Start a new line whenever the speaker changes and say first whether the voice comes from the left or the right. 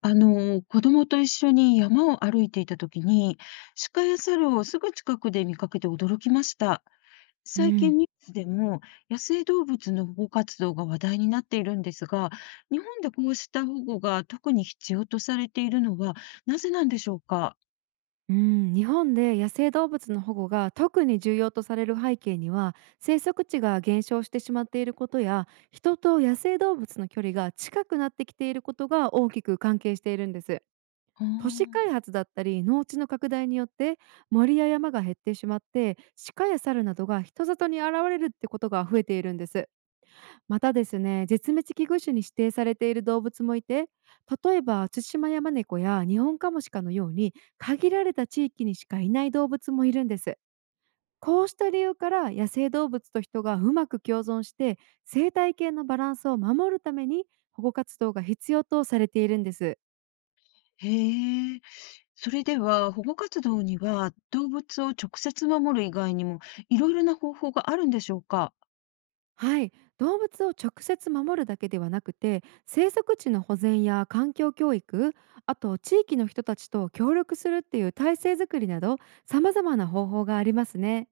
left: 子供と一緒に山を歩いていた時に、鹿や猿をすぐ近くで見かけて驚きました。
right: う
left: 最近
right: ん、
left: ニュースでも野生動物の保護活動が話題になっているんですが、日本でこうした保護が特に必要とされているのはなぜなんでしょうか。
right: うん、日本で野生動物の保護が特に重要とされる背景には、生息地が減少してしまっていることや人と野生動物の距離が近くなってきていることが大きく関係しているんです。
left: あ
right: 都市
left: ー。
right: 開発だったり農地の拡大によって、森や山が減ってしまって、鹿や猿などが人里に現れるってことが増えているんです。またですね、絶滅危惧種に指定されている動物もいて、例えばツシマヤマネコやニホンカモシカのように限られた地域にしかいない動物もいるんです。こうした理由から、野生動物と人がうまく共存して、生態系のバランスを守るために保護活動が必要とされているんです。
left: へえ。それでは保護活動には動物を直接守る以外にもいろいろな方法があるんでしょうか。
right: はい、動物を直接守るだけではなくて、生息地の保全や環境教育、あと地域の人たちと協力するっていう体制づくりなど、様々な方法がありますね。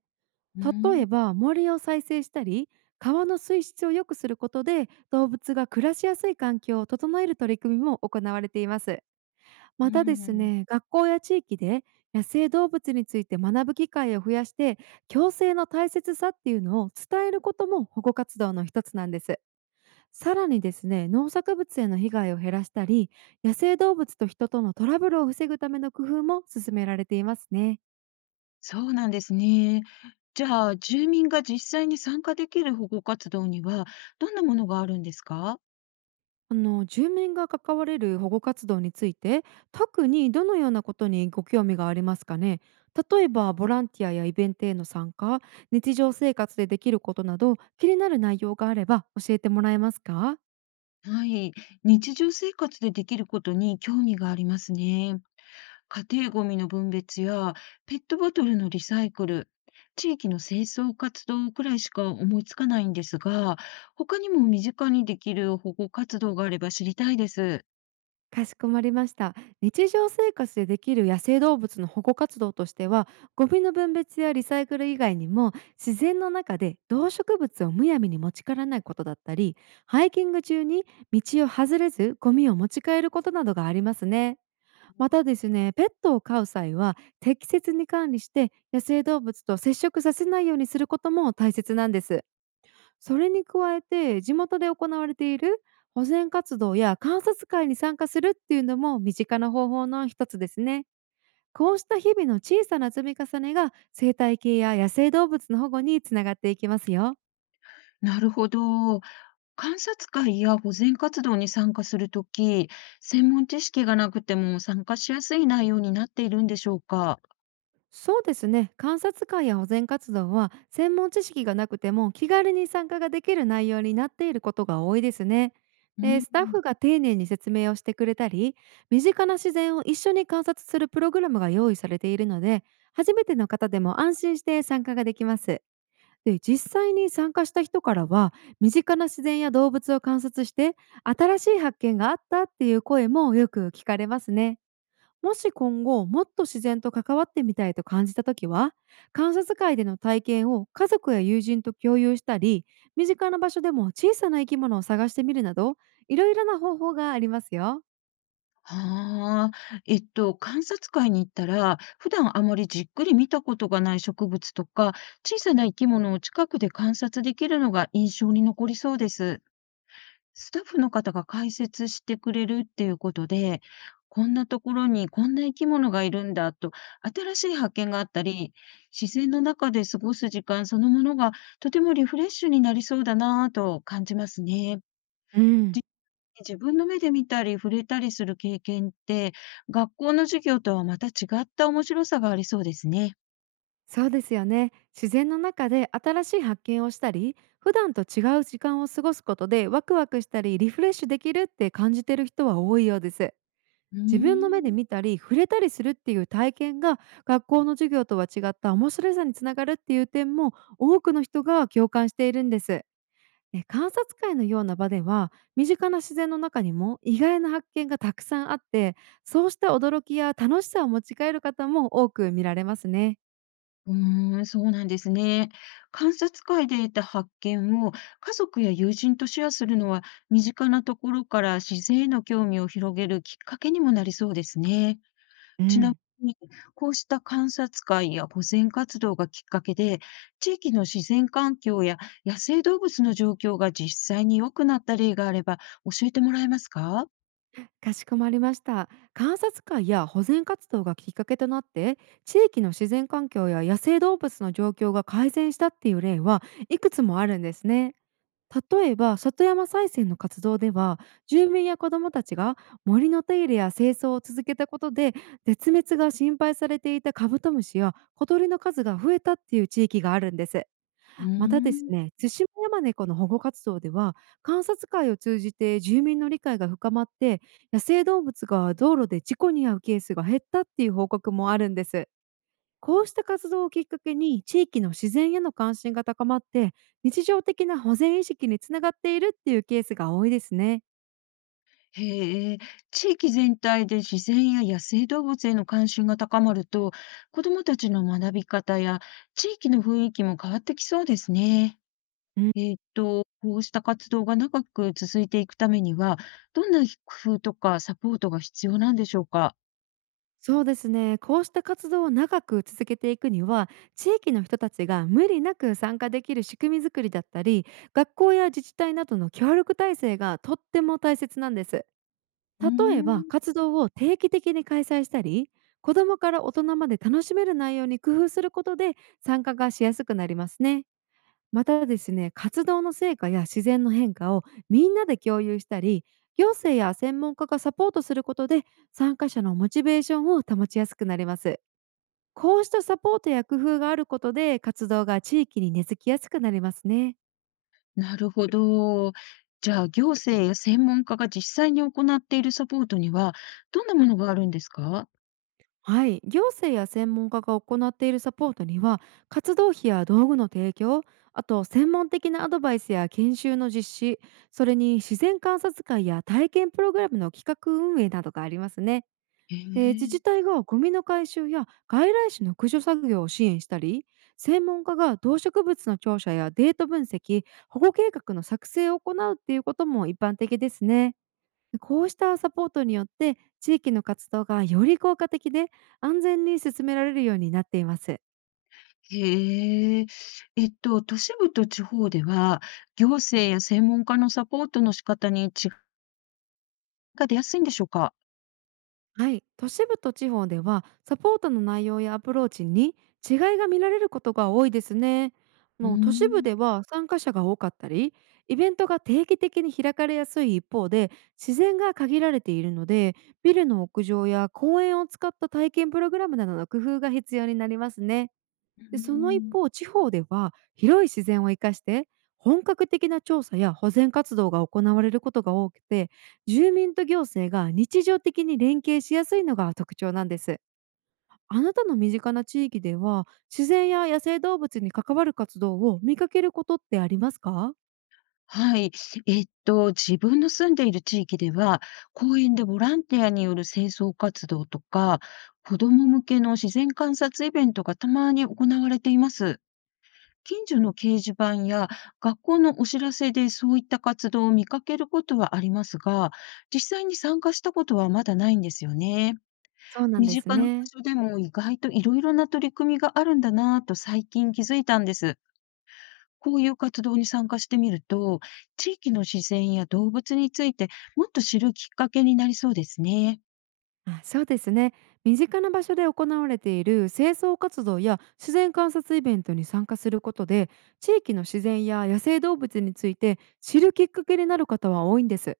left: うー
right: 例
left: ん。
right: えば森を再生したり、川の水質を良くすることで動物が暮らしやすい環境を整える取り組みも行われています。
left: う
right: またです
left: ん、
right: ね、学校や地域で野生動物について学ぶ機会を増やして、共生の大切さっていうのを伝えることも保護活動の一つなんです。さらにですね、農作物への被害を減らしたり、野生動物と人とのトラブルを防ぐための工夫も進められていますね。
left: そうなんですね。じゃあ、住民が実際に参加できる保護活動には、どんなものがあるんですか？
right: 住民が関われる保護活動について、特にどのようなことにご興味がありますかね？例えばボランティアやイベントへの参加、日常生活でできることなど、気になる内容があれば教えてもらえますか？
left: はい。日常生活でできることに興味がありますね。家庭ごみの分別や、ペットボトルのリサイクル、地域の清掃活動くらいしか思いつかないんですが、他にも身近にできる保護活動があれば知りたいです。
right: かしこまりました。日常生活でできる野生動物の保護活動としては、ゴミの分別やリサイクル以外にも、自然の中で動植物をむやみに持ち帰らないことだったり、ハイキング中に道を外れずゴミを持ち帰ることなどがありますね。またですね、ペットを飼う際は適切に管理して野生動物と接触させないようにすることも大切なんです。それに加えて地元で行われている保全活動や観察会に参加するっていうのも身近な方法の一つですね。こうした日々の小さな積み重ねが生態系や野生動物の保護につながっていきますよ。
left: なるほど。観察会や保全活動に参加するとき、専門知識がなくても参加しやすい内容になっているんでしょうか？
right: そうですね、観察会や保全活動は専門知識がなくても気軽に参加ができる内容になっていることが多いですね。
left: う
right: で
left: ん。
right: スタッフが丁寧に説明をしてくれたり、身近な自然を一緒に観察するプログラムが用意されているので、初めての方でも安心して参加ができます。で実際に参加した人からは、身近な自然や動物を観察して新しい発見があったっていう声もよく聞かれますね。もし今後もっと自然と関わってみたいと感じた時は、観察会での体験を家族や友人と共有したり、身近な場所でも小さな生き物を探してみるなど、いろいろな方法がありますよ。
left: はあ、観察会に行ったら、普段あまりじっくり見たことがない植物とか、小さな生き物を近くで観察できるのが印象に残りそうです。スタッフの方が解説してくれるっていうことで、こんなところにこんな生き物がいるんだと、新しい発見があったり、自然の中で過ごす時間そのものがとてもリフレッシュになりそうだなぁと感じますね。
right: う
left: じ
right: ん、
left: 自分の目で見たり触れたりする経験って、学校の授業とはまた違った面白さがありそうですね。
right: そうですよね、自然の中で新しい発見をしたり、普段と違う時間を過ごすことでワクワクしたりリフレッシュできるって感じてる人は多いようです。
left: うー
right: 自分の目で
left: ん。
right: 見たり触れたりするっていう体験が、学校の授業とは違った面白さにつながるっていう点も多くの人が共感しているんです。観察会のような場では身近な自然の中にも意外な発見がたくさんあって、そうした驚きや楽しさを持ち帰る方も多く見られますね。
left: うーん、そうなんですね。観察会で得た発見を家族や友人とシェアするのは、身近なところから自然への興味を広げるきっかけにもなりそうですね。
right: う
left: ちな
right: ん、
left: みに、こうした観察会や保全活動がきっかけで、地域の自然環境や野生動物の状況が実際に良くなった例があれば教えてもらえますか？
right: かしこまりました。観察会や保全活動がきっかけとなって、地域の自然環境や野生動物の状況が改善したっていう例はいくつもあるんですね。例えば里山再生の活動では、住民や子どもたちが森の手入れや清掃を続けたことで、絶滅が心配されていたカブトムシや小鳥の数が増えたっていう地域があるんです。
left: う
right: またです
left: ーん。
right: ね、対馬山猫の保護活動では、観察会を通じて住民の理解が深まって、野生動物が道路で事故に遭うケースが減ったっていう報告もあるんです。こうした活動をきっかけに地域の自然への関心が高まって、日常的な保全意識につながっているっていうケースが多いですね。
left: へえ、地域全体で自然や野生動物への関心が高まると、子どもたちの学び方や地域の雰囲気も変わってきそうですね。
right: うん、
left: こうした活動が長く続いていくためには、どんな工夫とかサポートが必要なんでしょうか。
right: そうですね、こうした活動を長く続けていくには、地域の人たちが無理なく参加できる仕組みづくりだったり、学校や自治体などの協力体制がとっても大切なんです。
left: うー
right: 例えば
left: ん。
right: 活動を定期的に開催したり、子どもから大人まで楽しめる内容に工夫することで参加がしやすくなりますね。またですね、活動の成果や自然の変化をみんなで共有したり、行政や専門家がサポートすることで参加者のモチベーションを保ちやすくなります。こうしたサポートや工夫があることで活動が地域に根付きやすくなりますね。
left: なるほど。じゃあ、行政や専門家が実際に行っているサポートには、どんなものがあるんですか？
right: はい、行政や専門家が行っているサポートには、活動費や道具の提供、あと専門的なアドバイスや研修の実施、それに自然観察会や体験プログラムの企画運営などがありますね。
left: へ
right: で自
left: え。
right: 治体がゴミの回収や外来種の駆除作業を支援したり、専門家が動植物の調査やデート分析、保護計画の作成を行うっていうことも一般的ですね。こうしたサポートによって地域の活動がより効果的で安全に進められるようになっています。
left: へえ。都市部と地方では、行政や専門家のサポートの仕方に違いが出やすいんでしょうか？
right: はい、都市部と地方ではサポートの内容やアプローチに違いが見られることが多いですね。
left: うー
right: 都市部
left: ん。
right: では参加者が多かったり、イベントが定期的に開かれやすい一方で、自然が限られているので、ビルの屋上や公園を使った体験プログラムなどの工夫が必要になりますね。
left: うー
right: で、その一
left: ん。
right: 方、地方では広い自然を生かして本格的な調査や保全活動が行われることが多くて、住民と行政が日常的に連携しやすいのが特徴なんです。あなたの身近な地域では自然や野生動物に関わる活動を見かけることってありますか？
left: はい。自分の住んでいる地域では、公園でボランティアによる清掃活動とか、子ども向けの自然観察イベントがたまに行われています。近所の掲示板や学校のお知らせでそういった活動を見かけることはありますが、実際に参加したことはまだないんですよね。
right: そうなん
left: 身
right: です
left: 近な場
right: ね。
left: 所でも意外といろいろな取り組みがあるんだなぁと最近気づいたんです。こういう活動に参加してみると、地域の自然や動物についてもっと知るきっかけになりそうですね。
right: そうですね、身近な場所で行われている清掃活動や自然観察イベントに参加することで、地域の自然や野生動物について知るきっかけになる方は多いんです。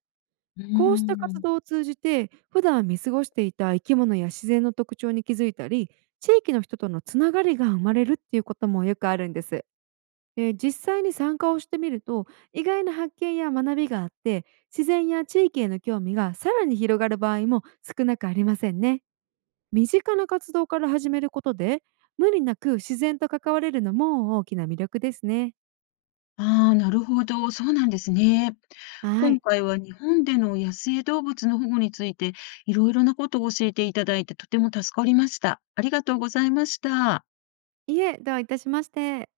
left: うー
right: こうした活
left: ん。
right: 動を通じて普段見過ごしていた生き物や自然の特徴に気づいたり、地域の人とのつながりが生まれるっていうこともよくあるんです。で実際に参加をしてみると意外な発見や学びがあって、自然や地域への興味がさらに広がる場合も少なくありませんね。身近な活動から始めることで無理なく自然と関われるのも大きな魅力ですね。
left: ああ、なるほど、そうなんですね。
right: は
left: 今
right: い。
left: 回は日本での野生動物の保護について、いろいろなことを教えていただいて、とても助かりました。ありがとうございました。
right: いえ、どういたしまして。